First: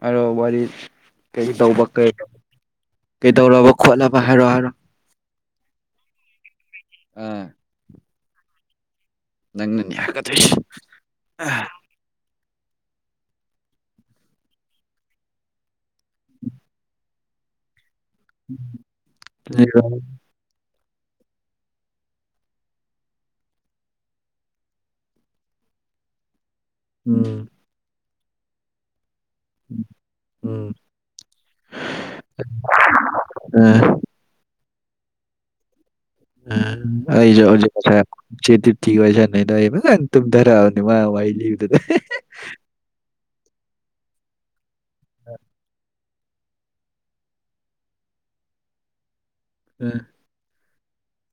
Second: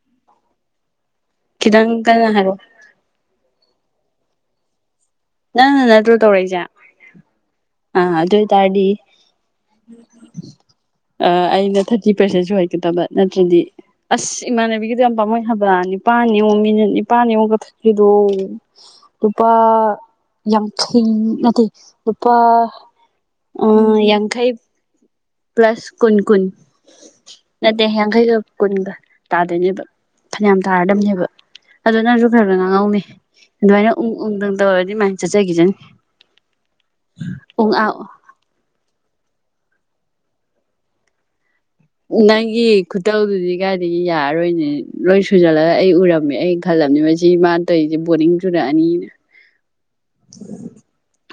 ꯍꯥꯏꯔꯣ ꯋꯥꯔꯤ ꯀꯩ ꯇꯧꯕ ꯈꯤꯇꯪ ꯀꯩ ꯀꯟꯅ ꯍꯥꯏꯔꯛꯑꯣ ꯀꯩꯗꯧꯔꯕ ꯈꯣꯠꯂꯕ ꯍꯥꯏꯔꯣꯑꯣ ꯍꯥꯏꯔꯣꯑꯣ ꯅꯪꯅ ꯅꯠꯇ꯭ꯔꯣ ꯇꯧꯔꯛꯏꯖꯦ ꯑꯥ ꯑꯥ ꯑꯗꯨ ꯑꯣꯏꯇꯥꯔꯗꯤ ꯅꯪꯅꯅꯦ ꯍꯥꯏꯒꯗꯣꯏꯁꯦ ꯑꯥ ꯑꯩ ꯊꯥꯔꯇꯤ ꯄ꯭ꯔꯁꯦꯟ ꯁꯨꯔ ꯀꯗꯕ ꯅꯠꯇ꯭ꯔꯗꯤ ꯑꯁ ꯏꯃꯥꯟꯅꯕꯤꯒꯤꯗꯣ ꯌꯥꯝ ꯄꯥꯝꯃꯨꯏ ꯍꯥꯏꯕ ꯅꯤꯄꯥꯟꯅꯤ ꯌꯦꯡꯉꯨ ꯃꯤꯅꯠ ꯅꯤꯄꯥꯟꯅꯤ ꯌꯦꯡꯉꯨ ꯀꯛꯊꯠ ꯈꯤꯗꯣ ꯂꯨꯄꯥ ꯌꯥꯡꯈꯩ ꯅꯠꯇꯦ ꯂꯨꯄꯥ ꯑ ꯌꯥꯡꯈꯩ ꯄ꯭ꯂꯁ ꯀꯨꯟ ꯀꯨꯟ ꯎꯝ ꯅꯠꯇꯦ ꯌꯥꯡꯈꯩꯒ ꯀꯨꯟꯒ ꯇꯥꯗꯣꯏꯅꯦꯕ ꯐꯅ꯭ꯌꯥꯝ ꯎꯝ ꯇꯥꯔꯗꯕꯅꯦꯕ ꯑꯗꯨ ꯅꯪꯖꯨ ꯈꯒ ꯉꯥꯡꯉꯛꯎꯅꯦ ꯑ ꯑꯗ꯭ꯋꯥꯏꯅ ꯎꯪ ꯎꯪ ꯗꯪ ꯇꯧꯔ ꯃꯥꯏ ꯆꯠꯆꯒꯤꯖꯅꯤ ꯑꯥ ꯑꯩ ꯖꯨ ꯍꯧꯖꯤꯛ ꯉꯁꯥꯏ ꯆꯦ ꯇꯤ ꯇꯤꯒ ꯋꯥꯔꯤ ꯁꯥ ꯅꯩꯗꯣ ꯑꯩ ꯐꯖꯅ ꯇꯨꯝꯗꯔꯛꯑꯕꯅꯤ ꯃꯥ ꯋꯥꯔꯤ ꯂꯤ ꯅꯪꯒꯤ ꯈꯨꯇꯧꯗꯨꯗꯤ ꯀꯥꯏꯗꯒꯤ ꯌꯥꯔꯔꯣꯏꯅꯦ ꯂꯣꯏ ꯁꯨꯖꯜꯂꯒ ꯑꯩ ꯎꯔ ꯃꯦ ꯑꯩ ꯈꯜꯂꯝꯅꯤ ꯃꯁꯤ ꯃꯥꯅ ꯇꯧꯏꯖꯦ ꯕꯣꯔꯤꯡ ꯆꯨꯔꯛꯑꯅꯤꯅ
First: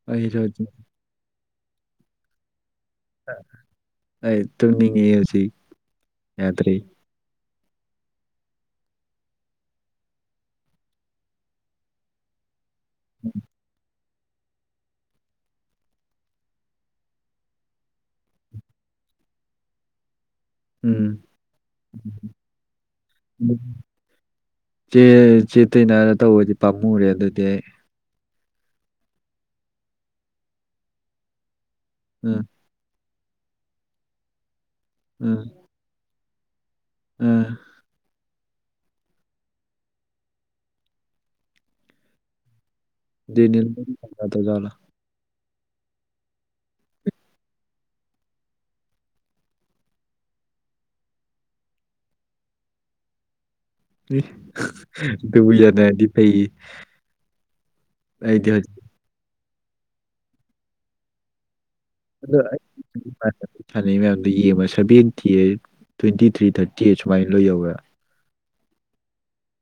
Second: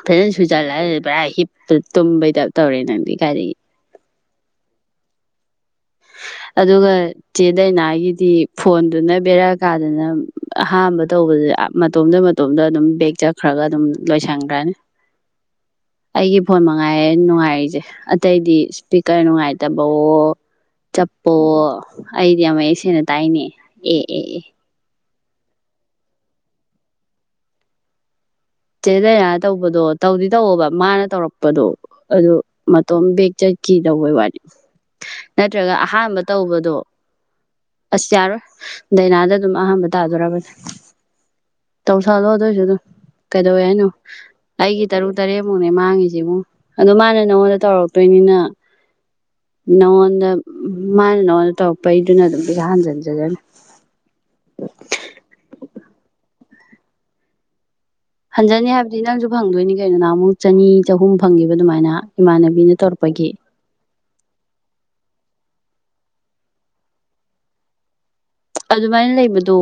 ꯐꯖꯅ ꯑꯩꯁꯨ ꯍꯧꯖꯤꯛ ꯁꯨꯖꯜꯂ ꯄꯨꯔꯥ ꯍꯤꯞ ꯇ ꯇꯨꯝꯕꯩ ꯇꯥꯏꯞ ꯇꯧꯔꯦ ꯅꯪꯗꯤ ꯀꯥꯏꯗꯒꯤ ꯑꯩ ꯇꯨꯝꯅꯤꯡꯉꯦ ꯍꯧꯖꯤꯛ ꯌꯥꯗ꯭ꯔꯦ ꯑꯗꯨꯒ ꯆꯦ ꯗꯥꯏꯅꯥꯒꯤꯗꯤ ꯐꯣꯟꯗꯨꯅ ꯕꯦꯔꯥ ꯀꯥꯗꯅ ꯑꯍꯥꯝꯕ ꯇꯧꯕꯗ ꯃꯇꯣꯝꯗ ꯃꯇꯣꯝꯗ ꯑꯗꯨꯝ ꯕꯦꯛ ꯆꯠꯈ꯭ꯔꯒ ꯑꯗꯨꯝ ꯂꯣꯏꯁꯟꯒ꯭ꯔꯅꯤ [inaudible] ꯑꯩꯒꯤ ꯐꯣꯟ ꯃꯉꯥꯏ ꯅꯨꯡꯉꯥꯏꯔꯤꯁꯦ ꯑꯇꯩꯗꯤ ꯏꯁꯄꯤꯀꯔ ꯅꯨꯡꯉꯥꯏꯇꯕꯋꯣ ꯎꯝ ꯆꯞꯄꯌꯣ ꯑꯩꯗꯤ ꯌꯥꯝ ꯃꯌꯦꯛ ꯁꯦꯡꯅ ꯇꯥꯏꯅꯦ ꯑꯦ ꯑꯦ ꯑꯦ ꯆꯦ ꯆꯦ ꯗꯥꯏꯅꯥꯗ ꯇꯧꯕꯗꯤ ꯄꯥꯝꯃꯨꯔꯦ ꯑꯗꯨꯗꯤ ꯑꯩ ꯆꯦ ꯗꯥꯏꯅꯥꯗ ꯇꯧꯕꯗꯣ ꯇꯧꯗꯤ ꯇꯧꯑꯣꯕ ꯃꯥꯅ ꯇꯧꯔꯛꯄꯗꯣ ꯑꯗꯨ ꯎꯝ ꯃꯇꯣꯝ ꯕꯦꯛ ꯆꯠꯈꯤ ꯇꯧꯕꯩ ꯋꯥꯅꯤ ꯎꯝ ꯅꯠꯇ꯭ꯔꯒ ꯑꯍꯥꯟꯕ ꯇꯧꯕꯗꯣ ꯎꯝ ꯑꯁ ꯌꯥꯔꯣꯏ ꯗꯥꯏꯅꯥꯗ ꯑꯗꯨꯝ ꯑꯍꯥꯟꯕ ꯇꯥꯗꯧꯔꯕꯅꯦ ꯇꯧꯁꯜꯂꯣ ꯑꯗꯨꯏꯁꯨ ꯑꯗꯨꯝ ꯀꯩꯗꯧꯋꯦ ꯗꯦꯅꯤꯜ ꯍꯥꯏꯅꯣ ꯇꯧꯖꯥꯠꯂꯣ ꯑꯩꯒꯤ ꯇꯔꯨꯛ ꯇꯔꯦꯠ ꯨꯃꯨꯛꯅꯦ ꯃꯥꯡꯉꯤꯁꯦ ꯏꯕꯨꯨꯡꯉꯣ ꯑꯗꯣ ꯃꯥꯅ ꯅꯪꯉꯣꯟꯗ ꯇꯧꯔꯛꯇꯣꯏꯅꯤꯅ ꯅꯉꯣꯟꯗ ꯃꯥꯅ ꯅꯉꯣꯟꯗ ꯇꯧꯔꯛꯄꯩꯗꯨꯅ ꯑꯗꯨꯝ ꯄꯩꯁꯥ ꯍꯟꯖꯤꯟꯖꯖꯅꯤ ꯑꯦ ꯑꯗꯨꯕꯨ ꯌꯥꯅꯔꯗꯤ ꯐꯩꯌꯦ ꯑꯩꯗꯤ ꯍꯧꯖꯤꯛ ꯍꯟꯖꯟꯅꯤ ꯍꯥꯏꯕꯗꯤ ꯅꯪꯁꯨ ꯐꯪꯗꯣꯏꯅꯤ ꯀꯩꯅꯣ ꯅꯍꯥꯟꯃꯨꯛ ꯆꯅꯤ ꯆꯍꯨꯝ ꯐꯪꯒꯤꯕ ꯗꯨꯃꯥꯏꯅ ꯏꯃꯥꯟꯅꯕꯤꯅ ꯇꯧꯔꯛꯄꯒꯤ ꯂꯩ ꯃꯌꯥꯝꯗꯣ ꯌꯦꯡꯕ seventy eight twenty three thirty eight ꯁꯨꯃꯥꯏꯅ ꯂꯣꯏ ꯌꯧꯔꯦ ꯑꯗꯨꯃꯥꯏꯅ ꯂꯩꯕꯗꯣ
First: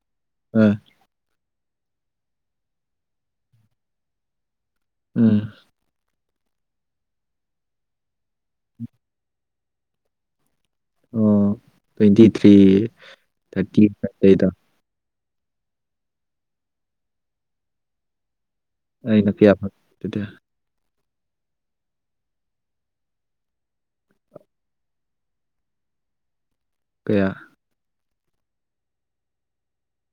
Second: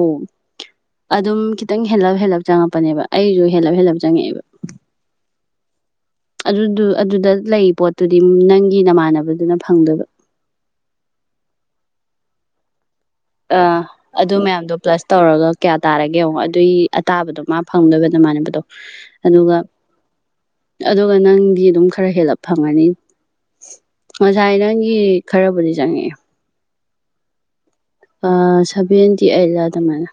ꯑꯥ ꯑꯗꯨꯝ ꯈꯤ ꯇꯪ ꯍꯦꯜꯂꯞ ꯍꯦꯜꯂꯞ ꯆꯪꯉꯛꯄꯅꯦꯕ ꯑꯩꯖꯨ ꯍꯦꯜꯂꯞ ꯍꯦꯜꯂꯞ ꯆꯪꯉꯛꯑꯦꯕ ꯎꯝ ꯑꯗꯨꯗꯨ ꯑꯗꯨꯗ ꯂꯩ ꯄꯣꯠꯇꯨꯗꯤ ꯅꯪꯒꯤ ꯅꯃꯥꯟꯅꯕꯗꯨꯅ ꯐꯪꯗꯨꯏꯕ ꯑꯣ ꯇ꯭ꯋꯦꯟꯇꯤ ꯊ꯭ꯔꯤ ꯑ ꯊꯥꯔꯇꯤ ꯑꯗꯨ ꯑꯗꯩꯗꯣ ꯃꯌꯥꯝꯗꯣ ꯄ꯭ꯂꯁ ꯇꯧꯔꯒ ꯀꯌꯥ ꯇꯥꯔꯒꯦ ꯌꯦꯡꯉꯣ ꯑꯗꯨꯏ ꯑꯇꯥꯕꯗꯣ ꯃꯥ ꯐꯪꯗꯣꯏꯕ ꯅꯃꯥꯟꯅꯕꯗꯣ ꯑꯩꯅ ꯀꯌꯥ ꯑꯗꯨꯒ ꯐꯪꯒꯗ ꯑꯗꯨꯒ ꯅꯪꯗꯤ ꯑꯗꯨꯝ ꯈꯔ ꯍꯦꯜꯂꯞ ꯐꯪꯉꯅꯤ ꯉꯁꯥꯏ ꯅꯪꯒꯤ ꯈꯔꯕꯨꯗꯤ ꯆꯪꯉꯛꯑꯦ ꯀꯌꯥ ꯂꯨꯄꯥ ꯁꯦꯚꯦꯟꯇꯤ ꯑꯩꯠꯂ ꯑꯗꯨꯃꯥꯏꯅ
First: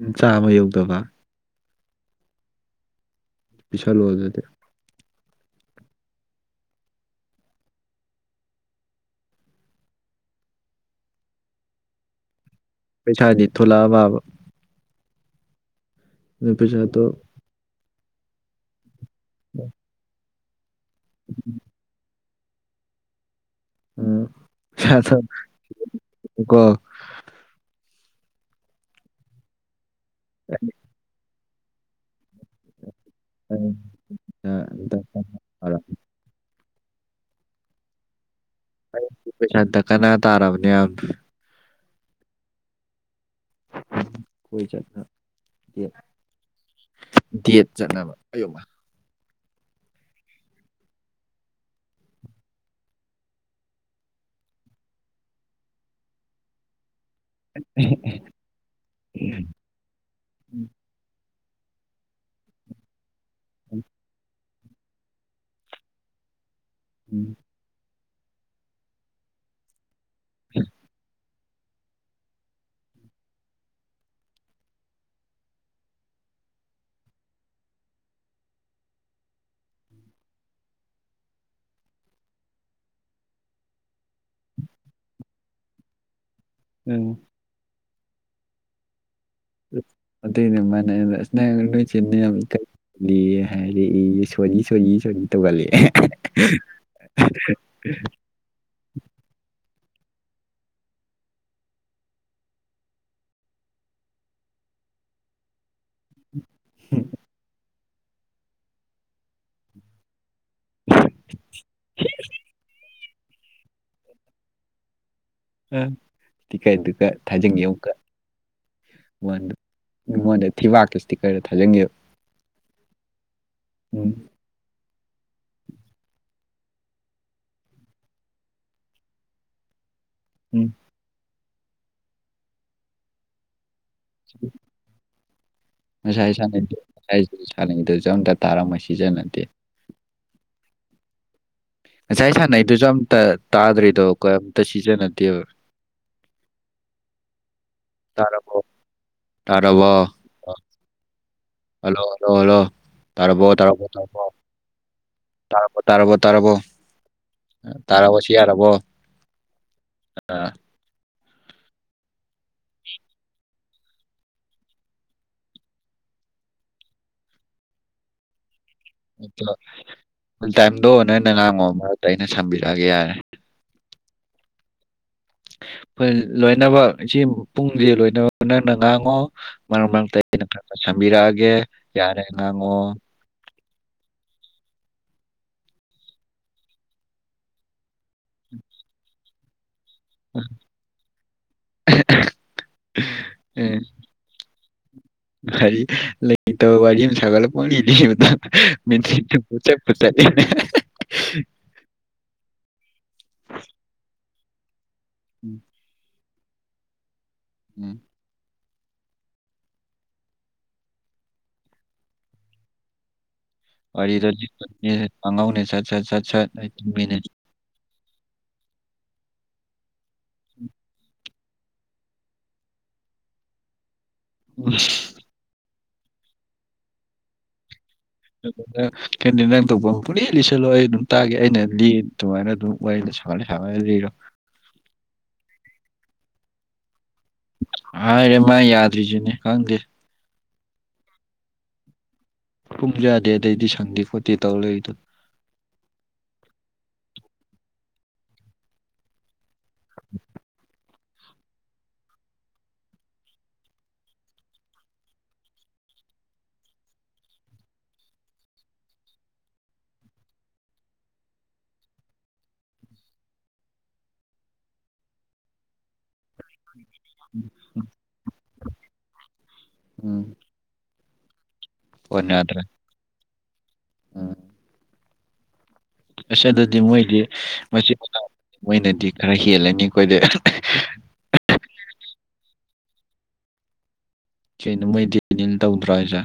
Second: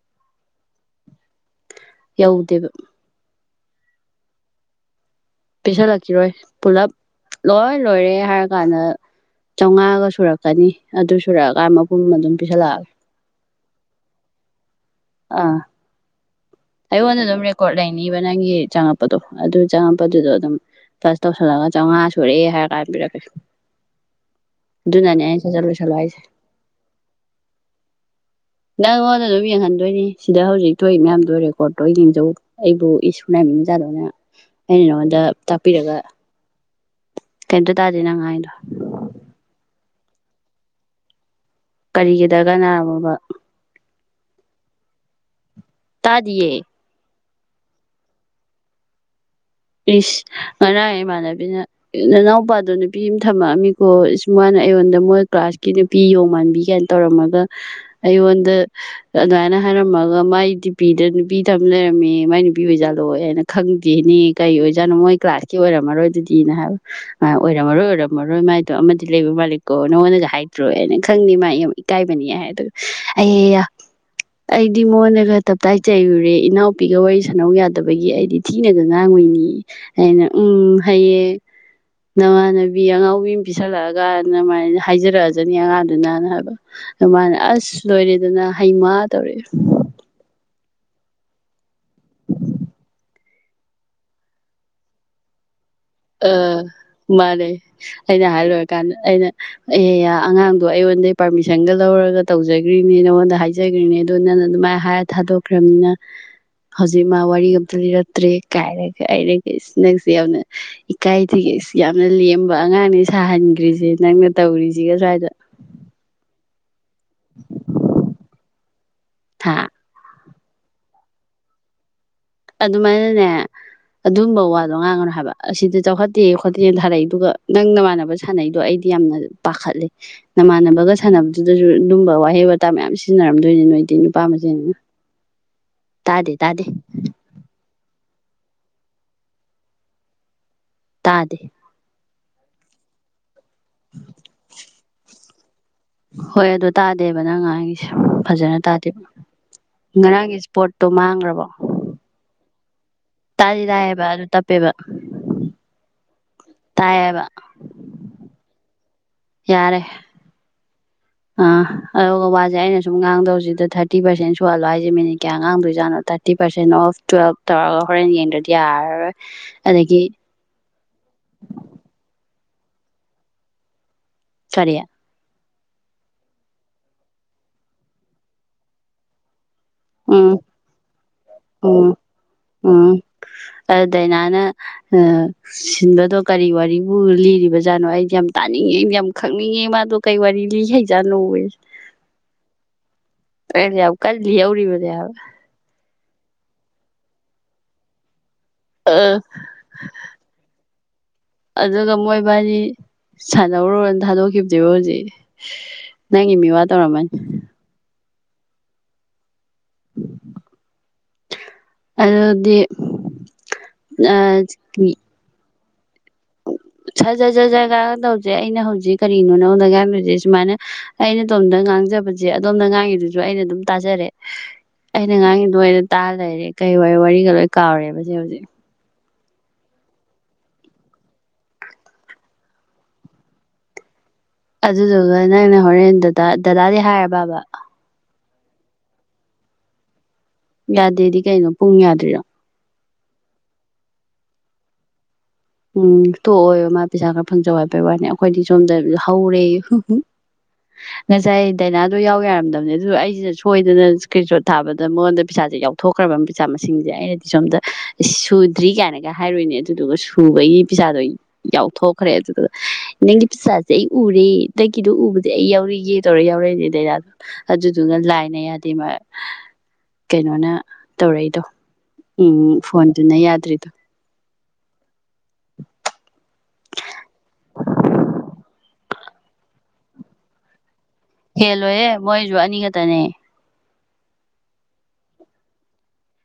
ꯑꯝ ꯆꯥꯝꯃ ꯌꯧꯗꯕ ꯌꯧꯗꯦꯕ ꯄꯤꯁꯜꯂꯣ ꯑꯗꯨꯗꯤ ꯄꯤꯁꯜꯂꯛꯈꯤꯔꯣꯏ ꯄꯨꯂꯞ ꯂꯣꯏ ꯂꯣꯏꯔꯦ ꯍꯥꯏꯔ ꯀꯥꯟꯗ ꯆꯧꯉꯥꯒ ꯁꯨꯔꯛꯀꯅꯤ ꯑꯗꯨ ꯁꯨꯔꯛꯑꯀꯥꯟ ꯃꯄꯨꯝ ꯑꯗꯨꯝ ꯄꯤꯁꯜꯂꯛꯑꯒꯦ ꯄꯩꯁꯥꯗꯤ ꯊꯣꯛꯂꯛꯑꯕꯥꯕ ꯑꯥ ꯑꯩꯉꯣꯟꯗ ꯑꯗꯨꯝ ꯔꯦꯀꯣꯔꯠ ꯂꯩꯅꯤꯕ ꯅꯪꯒꯤ ꯆꯪꯉꯛꯄꯗꯣ ꯑꯗꯨ ꯆꯪꯉꯛꯄꯗꯨꯗꯣ ꯑꯗꯨꯝ ꯄꯂꯁ ꯇꯧꯁꯜꯂꯒ ꯆꯧꯉꯥ ꯁꯨꯔꯦ ꯍꯥꯏꯔꯀꯥꯟ ꯄꯤꯔꯛꯀꯦ ꯑꯗꯨꯨꯅꯅꯦ ꯄꯩꯁꯥꯗꯣꯀꯣ ꯑꯩꯅ ꯁꯠ ꯁꯠ ꯂꯣꯏꯁꯜꯂꯣ ꯍꯥꯏꯁꯦ ꯅꯪꯉꯣꯟꯗ ꯑꯗꯨꯝ ꯌꯦꯡꯍꯟꯗꯣꯏꯅꯤ ꯁꯤꯗ ꯍꯧꯖꯤꯛ ꯊꯣꯛꯏ ꯃꯌꯥꯝꯗꯣ ꯔꯦꯀꯣꯔꯠ ꯇꯧꯔ ꯌꯦꯡꯖꯧ ꯑꯩꯕꯨ ꯏꯁ ꯍꯨꯔꯥꯟꯕꯤ ꯃꯆꯥꯗꯧꯅ ꯑꯩꯅ ꯅꯉꯣꯟꯗ ꯇꯥꯛꯄꯤꯔꯒ ꯀꯩꯝꯇ ꯇꯥꯗꯦ ꯅꯪ ꯍꯥꯏꯗꯣ ꯑꯩ ꯄꯩꯁꯥ ꯗꯥꯀꯥꯅ ꯇꯥꯔꯕꯅꯦ ꯌꯥꯝ ꯀꯔꯤꯒꯤ ꯗ꯭ꯔꯒꯅꯥꯅꯣꯕ ꯀꯣꯏ ꯆꯠꯅ ꯗꯦꯠ ꯇꯥꯗꯤꯌꯦ ꯗꯦꯠ ꯆꯠꯅꯕ ꯑꯩꯌꯣꯃꯥ ꯏꯁ ꯉꯔꯥꯡ ꯏꯃꯥꯟꯅꯕꯤꯅ ꯅꯅꯥꯎꯄꯥꯗꯣ ꯅꯨꯄꯤ ꯑꯃ ꯊꯝꯃꯛꯑꯝꯃꯤꯀꯣ ꯏꯁ ꯃꯥꯟꯅ ꯑꯩꯉꯣꯟꯗ ꯃꯣꯏ ꯀ꯭ꯂꯥꯁꯀꯤ ꯅꯨꯄꯤ ꯌꯣꯡ ꯃꯥꯟꯕꯤ ꯀꯥꯏꯅ ꯇꯧꯔꯝꯃꯒ ꯑꯩꯉꯣꯟꯗ ꯑꯗꯨꯃꯥꯏꯅ ꯍꯥꯏꯔꯝꯃꯒ ꯃꯥꯏ ꯗꯤ ꯄꯤꯗ ꯄꯤ ꯊꯝ ꯂꯩꯔꯝꯃꯦ ꯃꯥꯏ ꯅꯨꯄꯤ ꯑꯣꯏꯖꯥꯠꯂꯣꯌꯦ ꯑꯩꯅ ꯈꯪꯗꯦꯅꯦ ꯀꯩ ꯑꯣꯏꯖꯥꯠꯅꯣ ꯃꯣꯏ ꯀ꯭ꯂꯥꯁꯀꯤ ꯑꯣꯏꯔꯝꯃꯔꯣꯏ ꯗꯨꯗꯤꯅ ꯍꯥꯏꯕ ꯃꯥ ꯍꯥꯢ ꯑꯣꯏꯔꯝꯃꯔꯣꯏ ꯑꯣꯏꯔꯝ ꯃꯔꯣꯏ ꯃꯥꯏꯗꯣ ꯑꯃꯗꯤ ꯂꯩꯕ ꯃꯥꯂꯤꯛꯀꯣ ꯅꯉꯣꯟꯗ ꯍꯥꯏꯔꯛꯇ꯭ꯔꯣ ꯑꯩꯅ ꯈꯪꯗꯦ ꯃꯥꯏ ꯌꯥꯝ ꯏꯀꯥꯏꯕꯅꯤ ꯍꯥꯏ ꯑꯗꯨꯒ ꯑꯌꯥꯌꯥ ꯑꯩꯗꯤ ꯃꯉꯣꯟꯗꯒ ꯇꯞꯇꯥꯏ ꯆꯩꯩꯔꯨꯔꯦ ꯏꯅꯥꯎꯄꯤꯒ ꯋꯥꯔꯤ ꯁꯥꯟꯅꯧ ꯌꯥꯗꯕꯒꯤ ꯑꯩꯗꯤ ꯊꯤꯅꯒ ꯉꯥꯡꯉꯨꯏ ꯅꯤ ꯑꯩꯅ ꯎꯝ ꯍꯩꯌꯦ ꯅꯃꯥꯟꯅꯕꯤ ꯑꯉꯥꯎꯕꯤ ꯑꯃ ꯄꯤꯁꯜꯂꯛꯑꯒꯅ ꯃꯥꯏꯅ ꯍꯥꯏꯖꯔꯛꯑꯖꯅꯤ ꯑꯉꯥꯡꯗꯨꯅꯅ ꯍꯥꯏꯕ ꯎꯝ ꯑꯗꯨ ꯃꯥꯅ ꯑꯁ ꯂꯣꯏꯔꯦꯗꯅ ꯍꯩꯃꯥ ꯇꯧꯔꯛꯑꯦ ꯑꯗꯨꯢꯔ ꯃꯥꯅ ꯑꯩꯉꯣꯟꯗ ꯑꯁ ꯅꯣꯢ ꯆꯦꯅ ꯌꯥꯝ ꯏꯀꯥ ꯗꯦ ꯍꯥꯏꯔꯛꯑꯦꯌꯦ ꯁꯣꯔꯤ ꯁꯣꯔꯤ ꯁꯣꯔꯤ ꯇꯧꯒꯜꯂꯦ ꯑꯥ ꯃꯥꯅꯦ ꯑꯩꯅ ꯍꯥꯏ ꯂꯣꯢꯔꯀꯥꯟꯗ ꯑꯩꯅ ꯑꯦꯌꯥ ꯌꯥ ꯑꯉꯥꯡꯗꯣ ꯑꯩꯉꯣꯟꯗꯩ ꯄꯥꯔꯃꯤꯁꯟꯒ ꯂꯧꯔꯒ ꯇꯧꯖꯒ꯭ꯔꯤꯅꯦ ꯅꯉꯣꯟꯗ ꯍꯥꯏꯖꯒ꯭ꯔꯤꯅꯤ ꯑꯗꯣ ꯅꯪꯅ ꯑꯗꯨꯝ ꯃꯥꯏ ꯍꯥꯏꯔ ꯊꯥꯗꯣꯛꯈ꯭ꯔꯝꯅꯤꯅ ꯍꯧꯖꯤꯛ ꯃꯥ ꯋꯥꯔꯤ ꯑꯝꯇ ꯂꯤꯔꯛꯇ꯭ꯔꯦ ꯀꯥꯏꯔꯒ ꯑꯩꯅꯒ ꯅꯪꯁꯦ ꯌꯥꯝꯅ ꯏꯀꯥꯏꯊꯤꯒꯦ ꯌꯥꯝꯅ ꯂꯦꯝꯕ ꯑꯉꯥꯡꯅꯦ ꯁꯥꯍꯟꯈ꯭ꯔꯤꯁꯦ ꯅꯪꯅ ꯇꯧꯔꯤꯁꯤꯒ ꯁ꯭ꯋꯥꯏꯗ ꯇꯤꯀꯩꯗꯨꯒ ꯊꯥꯖꯟꯒꯦ ꯑꯃꯨꯛꯀ ꯃꯉꯣꯟꯗ ꯍꯥ ꯉꯣꯟꯗ ꯊꯤꯕꯥꯛꯀꯤ ꯁ꯭ꯇꯤꯀꯔ ꯊꯥꯖꯟꯒꯦꯕ ꯑꯗꯨꯃꯥꯏꯅꯅꯦ ꯑꯗꯨꯝꯕ ꯋꯥꯗꯣ ꯉꯥꯡꯒꯅꯣ ꯍꯥ ꯍꯥꯏꯕ ꯑꯁꯤꯗꯤ ꯆꯥꯎꯈꯠꯇꯦ ꯈꯣꯠꯇꯦꯅ ꯊꯥꯔꯛꯏ ꯑꯗꯨꯒ ꯅꯪ ꯅꯃꯥꯟꯅꯕ ꯁꯥꯟꯅꯩꯗꯣ ꯑꯩꯗꯤ ꯌꯥꯝꯅ ꯄꯥꯈꯠꯂꯤ ꯎꯝ ꯅꯃꯥꯟꯅꯕꯒ ꯁꯥꯟꯅꯕꯗꯨꯗꯁꯨ ꯑꯗꯨꯝꯕ ꯋꯥꯍꯩ ꯋꯥꯇꯥ ꯃꯌꯥꯝ ꯁꯤꯖꯤꯟꯅꯔꯝꯗꯣꯏꯅꯤ ꯅꯣꯏ ꯗꯤ ꯅꯨꯄꯥ ꯃꯁꯦꯟꯅꯤꯅ ꯉꯁꯥꯏ ꯇꯥꯗꯦ ꯇꯥꯗꯦ ꯁꯥꯟꯅꯩꯗꯣ ꯉꯁꯥꯏ ꯁꯥꯟꯅꯩꯗꯨꯁꯨ ꯑꯝꯇ ꯇꯥꯔꯝꯃ ꯁꯤꯖꯤꯟꯅꯗꯦ ꯇꯥꯗꯦ ꯉꯁꯥꯏ ꯁꯥꯟꯅꯩꯗꯨꯁꯨ ꯑꯝꯇ ꯇꯥꯗ꯭ꯔꯤꯗꯣ ꯀꯩꯝꯇ ꯁꯤꯖꯤꯟꯅꯗꯦꯕ ꯍꯣꯏ ꯑꯗꯨ ꯇꯥꯗꯦꯕ ꯅꯪ ꯉꯥꯡꯉꯤꯁꯦ ꯇꯥꯔꯕꯣ ꯐꯖꯅ ꯇꯥꯗꯦꯕ ꯇꯥꯔꯕꯣ ꯉꯔꯥꯡꯒꯤ ꯏꯁꯄꯣꯔꯠꯇꯣ ꯃꯥꯡꯈ꯭ꯔꯕꯣ ꯍꯜꯂꯣ ꯍꯜꯂꯣ ꯍꯜꯂꯣ ꯇꯥꯔꯕꯣ ꯇꯥꯗꯤ ꯇꯥꯔꯕꯣ ꯇꯥꯏꯌꯦꯕ ꯑꯗꯨ ꯇꯥꯔꯕꯣ ꯇꯞꯄꯦꯕ ꯇꯥꯔꯕꯣ ꯇꯥꯔꯕꯣ ꯇꯥꯔꯕꯣ ꯇꯥꯏꯌꯦꯕ ꯇꯥꯔꯕꯣ ꯁꯤ ꯌꯥꯔꯕꯣ ꯌꯥꯔꯦ [inaudible] ꯑꯗꯨꯒ ꯋꯥꯁꯦ ꯑꯩꯅ ꯁꯨꯝ ꯉꯥꯡꯗꯧꯁꯤꯗ ꯊꯥꯔꯇꯤ ꯄꯥꯔꯁꯦꯟ ꯁꯨꯍꯜꯂꯣ ꯍꯥꯏꯁꯦ ꯃꯤꯅꯤꯠ ꯀꯌꯥ ꯉꯥꯡꯗꯣꯏꯖꯥꯠꯅꯣ ꯊꯥꯔꯇꯤ ꯄꯔꯁꯦꯟ ꯀꯩꯅꯣ ꯇꯨꯋꯦꯜꯞ ꯇꯧꯔꯒ ꯍꯣꯔꯦꯟ ꯌꯦꯡꯗ꯭ꯔꯗꯤ ꯌꯥꯔꯔꯣꯏ ꯑꯗꯒꯤ ꯗꯣ ꯅꯪꯅ ꯉꯥꯡꯉꯣ ꯃꯔꯛꯇ ꯑꯩꯅ ꯁꯝꯕꯤꯔꯛꯑꯒꯦ ꯌꯥꯔꯦ ꯀꯔꯤ ꯑꯈꯣꯏ ꯂꯣꯏꯅꯕ ꯏꯆꯦ ꯄꯨꯡꯁꯦ ꯂꯣꯏꯅꯕ ꯅꯪꯅ ꯉꯥꯡꯉꯣ ꯃꯔꯛ ꯃꯔꯛꯇ ꯎꯝ ꯑꯩꯅ ꯈꯔ ꯈꯔ ꯁꯝꯕꯤꯔꯛꯑꯒꯦ ꯎꯝ ꯌꯥꯔꯦ ꯉꯥꯡꯉꯣ ꯎꯝ ꯗꯥꯏꯅꯥꯅ ꯁꯤꯟꯕꯗꯣ ꯀꯔꯤ ꯋꯥꯔꯤꯕꯨ ꯂꯤꯔꯤꯕꯖꯥꯠꯅꯣ ꯑꯩ ꯌꯥꯝ ꯇꯥꯅꯤꯡꯉꯦ ꯑꯩꯗꯤ ꯌꯥꯝ ꯈꯪꯅꯤꯡꯉꯦ ꯃꯥꯗꯣ ꯀꯩ ꯋꯥꯔꯤ ꯂꯤꯍꯩꯖꯥꯠꯅꯣꯋꯦ ꯑꯩꯅ ꯌꯥꯝ ꯀꯟꯅ ꯂꯤꯍꯧꯔꯤꯕ ꯀꯔꯤ ꯂꯩꯇꯕ ꯋꯥꯔꯤ ꯑꯃ ꯁꯥꯒꯠꯂ ꯄꯨꯡꯂꯤ ꯂꯤꯕꯗꯨ [unintelligible] ꯆꯠꯄꯨ ꯆꯠꯂꯤꯅꯦ ꯑꯗꯨꯒ ꯃꯣꯏꯕꯥꯅꯤ ꯁꯥꯟꯅꯧꯔꯣꯅ ꯊꯥꯗꯣꯛꯈꯤꯕꯅꯦꯕ ꯍꯧꯖꯤꯛ [inaudible] ꯅꯪꯒꯤ ꯃꯤ ꯋꯥ ꯇꯧꯔꯝꯃꯅꯤ [inaudible] ꯑꯗꯨꯗꯤ ꯋꯥꯔꯤꯗꯣ ꯂꯤ [unintelligible] ꯁꯠ ꯁꯠ ꯁꯠ ꯁꯠ ꯑꯩ ꯁꯠ ꯇꯨꯝꯅꯤꯡꯉꯦ ꯁꯠ ꯁꯠ ꯁꯠ ꯉꯥꯡ ꯇꯧꯁꯦ ꯑꯩꯅ ꯍꯧꯖꯤꯛ ꯀꯔꯤꯅꯣ ꯅꯉꯣꯟꯗ ꯉꯥꯡꯗꯣꯏꯁꯦ ꯁꯨꯃꯥꯏꯅ ꯑꯩꯅ ꯑꯗꯣꯝꯗ ꯉꯥꯡꯖꯕꯁꯦ ꯑꯗꯣꯝꯗ ꯉꯥꯡꯉꯤꯗꯨꯁꯨ ꯑꯩꯅ ꯑꯗꯨꯝ ꯇꯥꯖꯔꯦ ꯑꯩꯅ ꯉꯥꯡꯉꯤꯗꯣ ꯇꯥ ꯂꯩꯔꯦ ꯀꯩ ꯋꯥꯔꯤꯒ ꯂꯣꯏ ꯀꯥꯎꯔꯦꯕ ꯑꯗꯨꯗꯨꯒ ꯀꯩꯅꯣ ꯅꯪ ꯊꯣꯛꯄꯃ ꯄꯨꯂꯤ ꯂꯤꯁꯜꯂꯣ ꯑꯩ ꯑꯗꯨꯝ ꯇꯥꯒꯦ ꯑꯩꯅ ꯂꯤꯗꯨ ꯑꯗꯨꯃꯥꯏꯅ ꯑꯗꯨꯝ ꯋꯥꯔꯤꯗꯣ ꯁꯥꯒꯠ ꯁꯥꯒꯠꯂ ꯂꯤꯔꯣ ꯑꯗꯨꯗꯨꯒ ꯅꯪꯅ ꯍꯣꯔꯦꯟ ꯗꯗꯥ ꯗꯗꯥꯗꯤ ꯍꯥꯏꯔꯕꯕ ꯍꯥꯏꯔꯦ ꯃꯥ ꯌꯥꯗ꯭ꯔꯤꯖꯤꯅꯤ ꯈꯪꯗꯦ ꯌꯥꯗꯦꯗꯤ ꯀꯩꯅꯣ ꯄꯨꯡ ꯌꯥꯗ꯭ꯔꯤꯔꯣ ꯄꯨꯡ ꯌꯥꯗꯦ ꯑꯗꯩꯗꯤ ꯁꯪꯗꯦ ꯈꯣꯠꯇꯦ ꯇꯧ ꯂꯩꯗꯣ ꯎꯝ ꯇꯣꯛꯑꯣꯎ ꯃꯥ ꯄꯩꯁꯥ ꯈꯔ ꯐꯪꯖꯧ ꯍꯥꯏꯕꯩ ꯋꯥꯅꯤ ꯑꯈꯣꯏꯗꯤ ꯁꯣꯝꯗ ꯍꯧꯔꯦꯌꯨ [inaudible] ꯉꯁꯥꯏ ꯗꯥꯏꯅꯥꯗꯣ ꯌꯥꯎ ꯌꯥꯔꯝꯗꯕꯅꯦ ꯑꯗꯨꯗꯣ ꯑꯩꯖꯤꯅ ꯁꯣꯏꯗꯅ ꯏꯁꯀ꯭ꯔꯤꯟꯁꯣꯠ ꯊꯥꯕꯗ ꯃꯉꯣꯟꯗ ꯄꯩꯁꯥꯖꯦ ꯌꯥꯎꯊꯣꯛꯈ꯭ꯔ ꯕ ꯄꯩꯁꯥ ꯃꯁꯤꯡꯖꯦ ꯑꯩꯅꯗꯤ ꯁꯣꯝꯗ ꯁꯨꯗ꯭ꯔꯤ ꯀꯥꯏꯅꯒ ꯍꯥꯏꯔꯨꯏꯅꯦ ꯑꯗꯨꯗꯨꯒ ꯁꯨꯕꯒꯤ ꯄꯩꯁꯥꯗꯣ ꯌꯥꯎꯊꯣꯛꯈ꯭ꯔꯦ ꯑꯗꯨꯗꯣ ꯅꯪꯒꯤ ꯄꯤꯁꯥꯖꯦ ꯑꯩ ꯎꯔꯦ ꯅꯪꯒꯤꯗꯣ ꯎ ꯗꯤ ꯑꯩ ꯌꯥꯎꯔꯤ [unintelligible] ꯇꯧꯔ ꯌꯥꯎꯔꯛꯏꯅꯦ ꯗꯥꯏꯅꯥꯗꯣ ꯑꯗꯨꯗꯨꯒ ꯂꯥꯏꯅ ꯌꯥꯗꯦ ꯃꯥ ꯀꯩꯅꯣꯅ ꯇꯧꯔꯛꯏꯗꯣ ꯐꯣꯟ ꯎꯝ ꯌꯥꯗ꯭ꯔꯦ ꯐꯣꯟꯗꯨꯅ ꯌꯥꯗ꯭ꯔꯤꯗꯣ ꯎꯝ ꯑꯁ ꯑꯗꯨꯗꯤ ꯃꯣꯏꯗꯤ ꯃꯆꯤꯟ ꯃꯅꯥꯎ ꯃꯣꯏꯅꯗꯤ ꯈꯔ ꯍꯦꯜꯂꯅꯤ ꯑꯩꯈꯣꯏꯗꯩ ꯍꯦꯜꯂꯣꯏꯍꯦ ꯃꯣꯏꯖꯨ ꯑꯅꯤ ꯈꯇꯅꯦ ꯀꯩꯅꯣ ꯃꯣꯏ ꯗꯦꯅꯦꯜ ꯇꯧꯗ꯭ꯔꯣ ꯍꯥꯏꯖꯦ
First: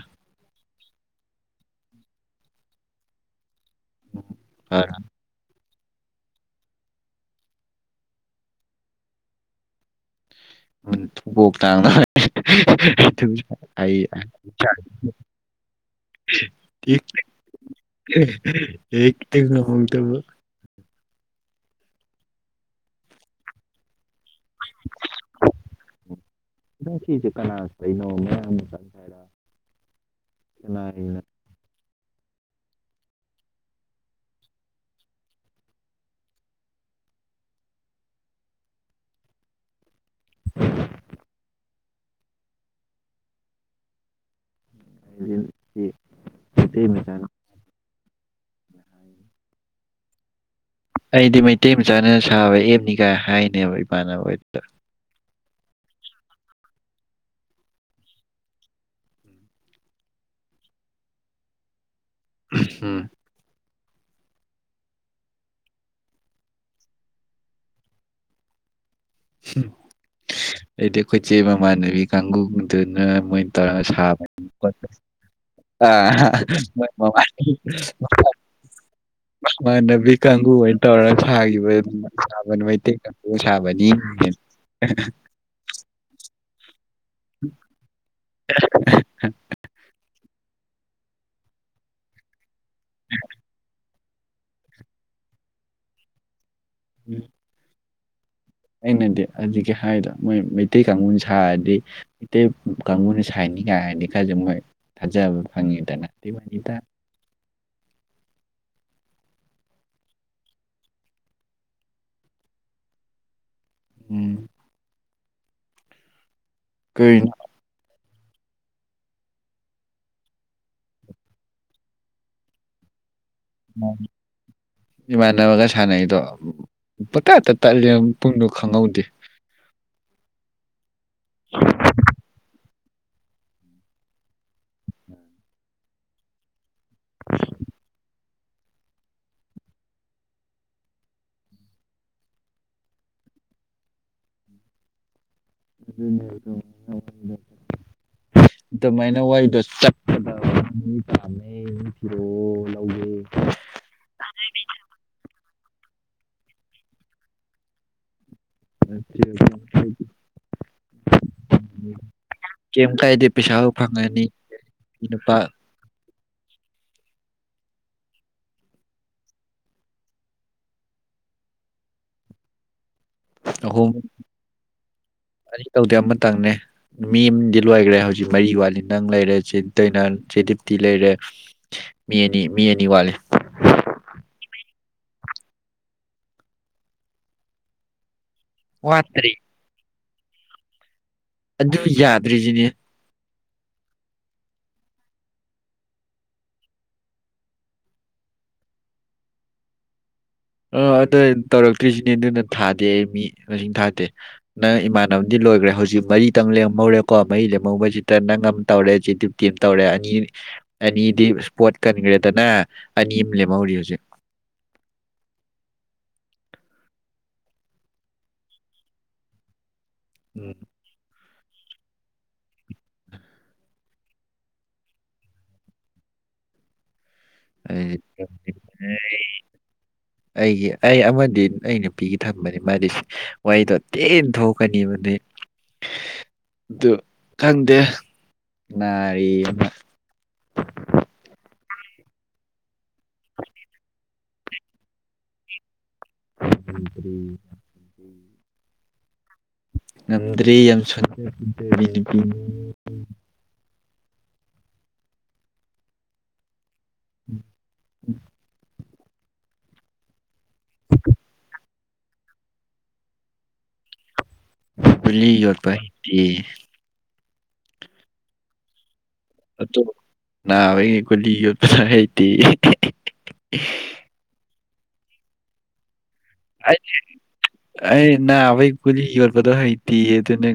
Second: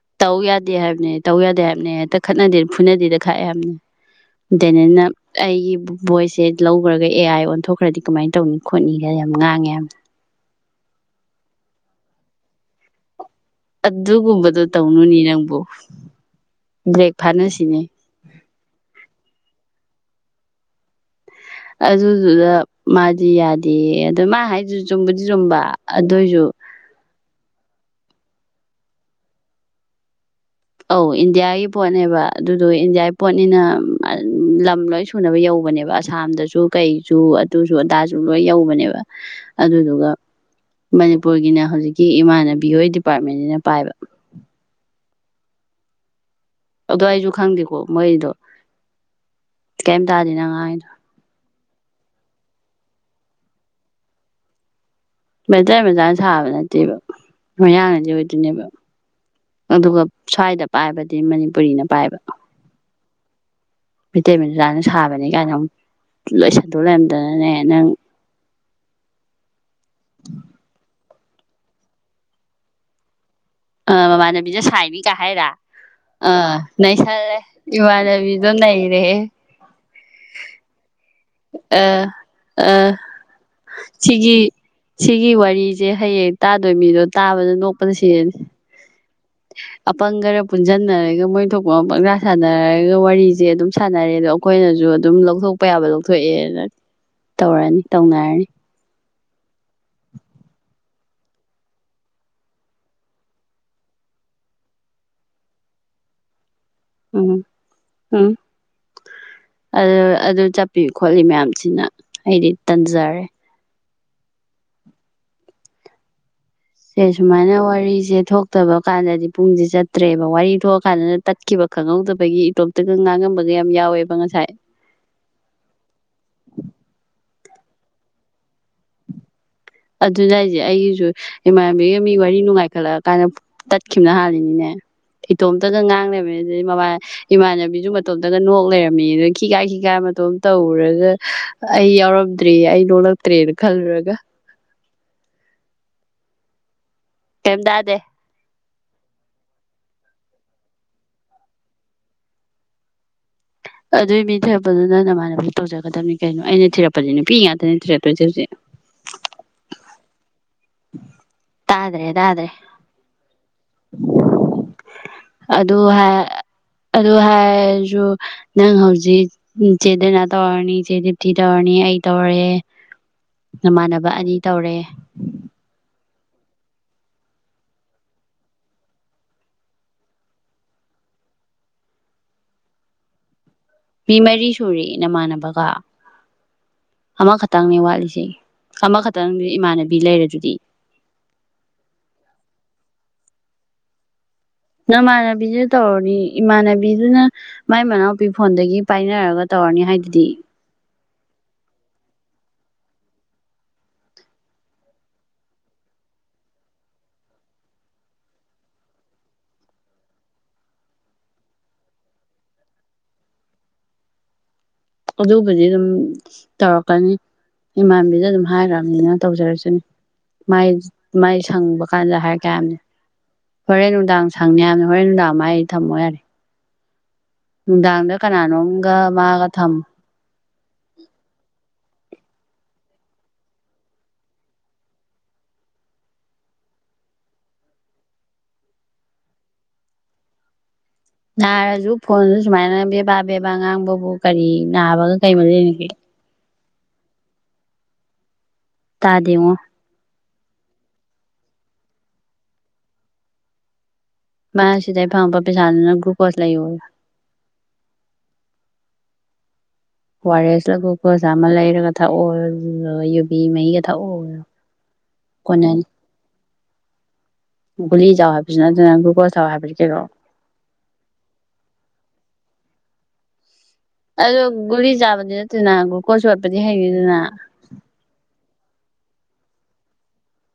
ꯗꯦ ꯍꯥꯏꯕꯅꯦ ꯇꯧ ꯌꯥꯗꯦ ꯍꯥꯏꯕꯅꯦ ꯍꯦꯇ ꯈꯠꯅꯗꯦ ꯐꯨꯅꯗꯦꯗ ꯈꯥꯛꯑꯦ ꯍꯥꯏꯕꯅꯤ ꯗꯦꯅꯦꯟꯅ ꯑꯩꯒꯤ ꯚꯣꯏꯁꯦ ꯂꯧꯒ꯭ꯔꯒ ꯑꯦ ꯑꯥꯏ ꯑꯣꯟꯊꯣꯛꯈ꯭ꯔꯗꯤ ꯀꯃꯥꯏ ꯇꯧꯅꯤ ꯈꯣꯠꯅꯤꯒ ꯌꯥꯝ ꯉꯥꯡꯉꯦ ꯍꯥꯏ ꯎꯟ ꯊꯨꯒꯣꯛꯇꯥꯡꯗꯣ ꯑꯩ ꯑꯗꯨꯒꯨꯝꯕꯗꯣ ꯇꯧꯅꯨꯅꯤ ꯅꯪꯕꯨ ꯕ꯭ꯔꯦꯛ ꯐꯥꯅꯁꯤꯅꯦ ꯑꯦ ꯇꯩ ꯉꯝꯍꯧꯗꯕ ꯑꯗꯨꯗꯨꯗ ꯃꯥꯗꯤ ꯌꯥꯗꯦꯌꯦ ꯃꯥ ꯍꯥꯏꯗꯨꯖꯨ ꯆꯨꯝꯕꯗꯤ ꯆꯨꯝꯕ ꯑꯗꯨꯏꯖꯨ ꯀꯅꯥꯅ [unintelligible] ꯑꯧ ꯏꯟꯗꯤꯌꯥꯒꯤ ꯄꯣꯠꯅꯦꯕꯥ ꯑꯗꯨꯗꯣ ꯏꯟꯗꯤꯌꯥ ꯄꯣꯠꯅꯤꯅꯥ ꯑ ꯂꯝ ꯂꯣꯏ ꯁꯨꯅꯕ ꯌꯧꯕꯅꯦꯕꯥ ꯑꯁꯥꯝꯗꯁꯨ ꯀꯩꯖꯨ ꯑꯗꯨꯖꯨ ꯑꯗꯥꯖꯨ ꯂꯣꯏ ꯌꯧꯕꯅꯦꯕꯥ ꯑꯗꯨꯗꯨꯒ ꯃꯅꯤꯄꯨꯔꯒꯤꯅ ꯍꯧꯖꯤꯛꯀꯤ ꯏꯃꯥꯟꯅꯕꯤ ꯍꯣꯏ ꯗꯤꯄꯥꯔꯠꯃꯦꯟꯖꯤꯅ ꯄꯥꯏꯕ [unintelligible] ꯑꯗꯣ ꯃꯆꯥꯅ ꯑꯩꯖꯨ ꯈꯪꯗꯦꯀꯣ ꯃꯣꯏꯗꯣ ꯀꯩꯝ ꯇꯥꯗꯦ ꯅꯪ ꯉꯥꯡꯉꯤꯗꯣ ꯑꯩꯗꯤ ꯃꯩꯇꯩ ꯃꯆꯥꯅ ꯁꯥꯕ ꯑꯦꯞꯅꯤꯒꯥꯏ ꯍꯥꯏꯅꯦꯕ ꯏꯃꯥꯟꯅꯕ ꯍꯣꯏꯗ ꯃꯩꯇꯩ ꯃꯆꯥꯅ ꯁꯥꯕ ꯅꯠꯇꯦꯕ ꯃꯩꯌꯥꯡꯅꯗꯤ ꯑꯣꯏꯗꯣꯏꯅꯦꯕꯥ ꯑꯗꯨꯒ ꯁ꯭ꯋꯥꯏꯗ ꯄꯥꯏꯕꯗꯤ ꯃꯅꯤꯄꯨꯔꯤꯅ ꯄꯥꯏꯕ ꯎꯝ ꯃꯤꯇꯩꯃꯆꯥꯅ ꯁꯥꯕꯅꯤ ꯀꯥꯏꯅ ꯑꯃꯨꯛ ꯂꯣꯏ ꯁꯟꯗꯣꯛ ꯂꯩꯔꯝꯗꯅꯅꯦ ꯅꯪ ꯍꯨꯝ ꯗꯤ ꯑꯩꯈꯣꯏ ꯏꯆꯦ ꯃꯃꯥꯟꯅꯕꯤ ꯀꯥꯡꯒꯨꯗꯨꯅ ꯃꯣꯏꯅ ꯇꯧꯔꯒ ꯑ ꯁꯥꯕꯅꯤ ꯃꯃꯥꯟꯅꯕꯤꯗ ꯁꯥꯏꯅꯤ ꯈꯣꯠꯄꯅꯤ ꯀꯥ ꯍꯥꯏꯔꯥ ꯑꯥ ꯅꯩꯁꯜꯂꯦ ꯏꯃꯥꯟꯅꯕꯤꯗꯣ ꯅꯩꯔꯦꯍꯦ ꯑ [unintelligible] ꯅꯕꯤ ꯀꯥꯡꯒꯨ ꯍꯣꯏꯅ ꯇꯧꯔ ꯁꯥꯒꯤꯕ ꯑꯥ ꯁꯥꯕꯅꯤ ꯑꯥ ꯃꯩꯇꯩ ꯀꯥꯡꯒꯨ ꯁꯥꯕꯅꯤ ꯁꯤꯒꯤ ꯁꯤꯒꯤ ꯋꯥꯔꯤꯖꯦ ꯍꯌꯦꯡ ꯇꯥꯗꯣꯏ ꯃꯤꯗꯣ ꯇꯥꯕꯗ ꯅꯣꯛꯄꯅ ꯁꯤꯔꯅꯤ ꯑꯄꯪ ꯈꯔ ꯄꯨꯟꯖꯟꯅꯔꯒ ꯃꯣꯏ ꯊꯣꯛꯄ ꯃ ꯄꯪꯁꯥ ꯁꯥꯟꯅꯔꯒ ꯋꯥꯔꯤꯖꯦ ꯑꯗꯨꯝ ꯁꯥꯟꯅꯔꯦ ꯑꯗꯣ ꯑꯈꯣꯏꯅꯖꯨ ꯑꯗꯨꯝ ꯂꯧꯊꯣꯛꯄ ꯌꯥꯕ ꯂꯧꯊꯣꯛꯑꯦꯅ ꯇꯧꯔꯅꯤ ꯇꯧꯅꯔꯅꯤ ꯅꯪꯅꯗꯤ ꯍꯧꯖꯤꯛꯀꯤ ꯍꯥꯏꯔꯤꯗꯣ ꯃꯣꯏ ꯃꯩꯇꯩ ꯀꯥꯡꯒꯨꯅ ꯁꯥꯔꯗꯤ ꯃꯩꯇꯩ ꯀꯥꯡꯉꯨꯅ ꯁꯥꯥꯏꯅꯤꯀꯥꯏ ꯗꯤ ꯈꯖꯨ ꯃꯣꯏ ꯊꯥꯖꯕ ꯐꯪꯉꯤꯗꯅ ꯑꯗꯨꯏꯋꯥꯅꯤꯗꯥ ꯎꯝ ꯎꯝ ꯑꯗꯨ ꯑꯗꯨ ꯆꯠꯄꯤ ꯈꯣꯠꯂꯤ ꯃꯌꯥꯝꯖꯤꯅ ꯑꯩꯗꯤ ꯇꯟꯖꯔꯦ ꯎꯝ ꯁꯦ ꯀꯩꯅꯣ ꯁꯨꯃꯥꯏꯅ ꯋꯥꯔꯤꯖꯦ ꯊꯣꯛꯇꯕ ꯀꯥꯟꯗꯗꯤ ꯄꯨꯡꯁꯤ ꯆꯠꯇ꯭ꯔꯦꯕ ꯋꯥꯔꯤ ꯊꯣꯛꯑ ꯀꯥꯟꯗꯅ ꯇꯠꯈꯤꯕ ꯈꯪꯍꯧꯗꯕꯒꯤ ꯏꯇꯣꯞꯇꯒ ꯉꯥꯡꯉꯝꯕ ꯏꯃꯥꯟꯅꯕꯒ ꯁꯥꯟꯅꯩꯗꯣ ꯄꯇꯠꯇ ꯇꯠꯂꯦ ꯄꯨꯡꯗꯣ ꯈꯪꯍꯧꯗꯦ ꯑꯗꯨꯅꯦ ꯍꯥꯢꯖꯦ ꯑꯩꯒꯤꯁꯨ ꯏꯃꯥꯟꯅꯕꯤꯒ ꯃꯤ ꯋꯥꯔꯤ ꯅꯨꯡꯉꯥꯏ ꯈꯠꯂꯛꯑ ꯀꯥꯟꯗ ꯇꯠꯈꯤꯕꯅ ꯍꯥꯜꯂꯤꯅꯤꯅꯦ ꯏꯇꯣꯝꯇꯒ ꯉꯥꯡꯂꯩꯔꯝꯃꯦ ꯑꯗꯨꯗꯩ ꯃꯃꯥ ꯏꯃꯥꯟꯅꯕꯤꯁꯨ ꯃꯇꯣꯝꯇꯒ ꯅꯣꯛ ꯂꯩꯔꯝꯃꯦ ꯑꯗꯨꯒ ꯈꯤꯈꯥ ꯈꯤꯈꯥꯒ ꯃꯇꯣꯝ ꯇꯧꯔꯒ ꯑꯩ ꯌꯥꯎꯔꯝꯗ꯭ꯔꯦ ꯑꯩ ꯅꯣꯛꯂꯛꯇ꯭ꯔꯦꯅ ꯈꯜꯂꯨꯔꯒ ꯑꯗꯨꯅꯦ ꯑꯗꯨꯝ ꯀꯦꯝ ꯇꯥꯗꯦ ꯑꯗꯨꯃꯥꯏꯅ ꯋꯥꯔꯤꯗꯣ ꯆꯠꯀꯗꯕ ꯃꯤ ꯄꯥꯝꯃꯦ ꯃꯤ ꯊꯤꯔꯣ ꯂꯧꯒꯦ ꯑꯗꯨꯏ ꯃꯤ ꯊꯤꯔꯛꯄꯗꯨ ꯅꯪ ꯅꯃꯥꯟꯅꯕꯤ ꯇꯧꯖꯒꯗꯕꯅꯤ ꯀꯩꯅꯣ ꯑꯩꯅ ꯊꯤꯔꯛꯄꯁꯦ ꯅꯨꯄꯤ ꯉꯥꯛꯇꯅꯦ ꯊꯤꯔꯛꯇꯣꯏꯁꯦ ꯍꯧꯖꯤꯛ [unintelligible] ꯇꯥꯗ꯭ꯔꯦ ꯇꯥꯗ꯭ꯔꯦ ꯀꯩꯝ ꯀꯥꯏꯗꯦ ꯄꯩꯁꯥ ꯐꯪꯉꯅꯤ ꯅꯨꯄꯥ ꯑꯥ ꯑꯗꯨ ꯍꯥꯏꯔꯁꯨ ꯅꯪ ꯍꯧꯖꯤꯛ ꯆꯦꯗꯩꯅ ꯇꯧꯔꯅꯤ ꯆꯦ ꯗꯤꯞꯇꯤ ꯇꯧꯔꯅꯤ ꯑꯩ ꯇꯧꯔꯦ ꯑꯍꯨꯝ ꯅꯃꯥꯟꯅꯕ ꯑꯅꯤ ꯇꯧꯔꯦ ꯇꯪꯅꯦ ꯃꯤ ꯑꯃꯗꯤ ꯂꯣꯏꯈ꯭ꯔꯦ ꯍꯧꯖꯤꯛ ꯃꯔꯤ ꯋꯥꯠꯂꯤ ꯅꯪ ꯂꯩꯔꯦ ꯆꯦ ꯗꯥꯏꯅꯥ ꯆꯦ ꯗꯤꯞꯇꯤ ꯂꯩꯔꯦ ꯃꯤ ꯑꯅꯤ ꯃꯤ ꯑꯅꯤ ꯋꯥꯂꯤ ꯃꯤ ꯃꯔꯤ ꯁꯨꯔꯦ ꯅꯃꯥꯟꯅꯕꯒ ꯑꯃꯈꯛꯇꯪꯅꯦ ꯋꯥꯠꯂꯤꯁꯦ ꯋꯥꯠꯇ꯭ꯔꯤ ꯑꯃꯈꯛꯇꯪꯗꯨꯗꯤ ꯏꯃꯥꯟꯅꯕꯤ ꯂꯩꯔꯗꯨꯗꯤ ꯑꯗꯨ ꯌꯥꯗ꯭ꯔꯤꯖꯤꯅꯦ ꯅꯃꯥꯟꯅꯕꯤꯗ ꯇꯧꯔꯅꯤ ꯏꯃꯥꯟꯅꯕꯤꯗꯨꯅ ꯃꯥꯏ ꯃꯅꯥꯎꯄꯤ ꯐꯣꯟꯗꯒꯤ ꯄꯥꯏꯅꯔꯒ ꯇꯧ ꯇꯧꯔꯅꯤ ꯍꯥꯏꯗꯨꯗꯤ ꯑꯣ ꯑꯗꯣ ꯇꯧꯔꯛꯇ꯭ꯔꯤꯁꯤꯅꯦ ꯑꯗꯨꯅ ꯊꯥꯗꯦ ꯃꯤ ꯃꯁꯤꯡ ꯊꯥꯗꯦ ꯅꯪ ꯏꯃꯥꯟꯅꯕꯗꯤ ꯂꯣꯏꯈ꯭ꯔꯦ ꯍ ꯍꯧꯖꯤꯛ ꯃꯔꯤꯇꯪ ꯂꯦꯝꯍꯧꯔꯦꯀꯣ ꯃꯔꯤ ꯂꯦꯝꯍꯧꯕꯁꯤꯗ ꯅꯪ ꯑꯃ ꯇꯧꯔꯦ ꯆꯦ ꯗꯤꯞꯇꯤ ꯑꯃ ꯇꯧꯔꯦ ꯑꯅꯤ ꯑꯅꯤꯗꯤ ꯏꯁꯄꯣꯠ ꯀꯟꯈ꯭ꯔꯦꯗꯅ ꯑꯅꯤ ꯑꯃ ꯂꯦꯝꯍꯧꯔꯤ ꯍꯧꯖꯤꯛ ꯑꯗꯨꯕꯨꯗꯤ ꯑꯗꯨꯝ ꯇꯧꯔꯛꯀꯅꯤ ꯏꯃꯥꯟꯕꯤꯗ ꯑꯗꯨꯝ ꯍꯥꯏꯈ꯭ꯔꯕꯅꯤꯅ ꯇꯧꯖꯔꯛꯆꯅꯤ ꯎꯝ ꯃꯥꯏ ꯃꯥꯏ ꯁꯪꯕ ꯀꯥꯟꯗ ꯍꯥꯏꯔꯛꯀꯦ ꯍꯥꯏꯕꯅꯤ ꯍꯣꯔꯦꯟ ꯅꯨꯡꯗꯥꯡ ꯁꯪꯅꯤ ꯍꯥꯏꯕꯅꯦ ꯍꯣꯔꯦꯟ ꯅꯨꯡꯗꯥꯡ ꯃꯥꯢ ꯊꯝꯃꯣ ꯌꯥꯔꯦ ꯅꯨꯡꯗꯥꯡꯗ ꯀꯅꯥꯅꯣꯝꯒ ꯃꯥꯒ [unintelligible] ꯊꯝꯃꯣ ꯑꯩꯒꯤ ꯑꯩ ꯑꯃꯗꯤ ꯅꯣꯏꯅ ꯅꯨꯄꯤꯒꯤ ꯊꯝꯕꯅꯤ ꯃꯥꯗꯤꯁ ꯋꯥꯔꯤꯗꯣ ꯊꯤꯅ ꯊꯣꯛꯀꯅꯤꯕ ꯅ ꯑꯗꯨ ꯈꯪꯗꯦ ꯅꯥꯔꯤꯅ [inaudible] ꯅꯥꯔꯁꯨ ꯐꯣꯟꯁꯨ ꯁꯨꯃꯥꯏꯅ ꯕꯦꯕꯥ ꯕꯦꯕꯥ ꯉꯥꯡꯕꯕꯨ ꯀꯔꯤ ꯅꯥꯕꯒ ꯀꯩ ꯃꯔꯤ ꯂꯩꯅꯒꯦ [inaudible] ꯇꯥꯗꯦꯉꯣ ꯉꯝꯗ꯭ꯔꯦ ꯌꯥꯝ ꯁꯣꯟꯗꯕꯤ ꯇꯧꯔꯦ [unintelligible] ꯃꯥ ꯁꯤꯗꯩ ꯐꯪꯉꯛꯄ ꯄꯩꯁꯥꯗꯨꯅ ꯒ꯭ꯂꯨꯀꯣꯁ ꯂꯩꯑꯣꯌꯣ [inaudible] ꯑꯣ ꯑꯥꯔ ꯑꯦꯁ ꯂ ꯒꯨꯀꯣꯁꯂ ꯑꯃ ꯂꯩꯔꯒ ꯊꯛꯎ ꯑꯗꯨꯒ ꯌꯨꯕꯤ ꯃꯍꯤꯒ ꯊꯛꯑꯣꯌꯣ ꯒꯨꯜꯂꯤ ꯌꯣꯠꯄ ꯀꯣꯟꯅꯅꯤ ꯍꯛꯇꯦꯌꯦ ꯒꯨꯂꯤ ꯆꯥꯎ ꯍꯥꯏꯕꯁꯨ ꯅꯠꯇꯅ ꯒ꯭ꯂꯨꯀꯣꯁ ꯊꯥꯎ ꯍꯥꯏꯕꯗꯤ ꯑꯗꯨ ꯀꯩꯅꯣ ꯅꯥꯕꯩ ꯒꯨꯂꯤ ꯌꯣꯠꯄꯁꯨ ꯍꯩꯇꯦꯌꯦ ꯑꯗꯣ ꯒꯨꯂꯤ ꯆꯥꯕꯗꯤ ꯅꯠꯇꯦꯅ ꯒ꯭ꯂꯨ ꯑꯩꯅꯩ ꯑꯩꯅ ꯅꯥꯕꯩ ꯒꯨꯂꯤ ꯌꯣꯠꯄꯗꯣ ꯍꯩꯇꯦꯌꯦ ꯑꯗꯨ ꯅ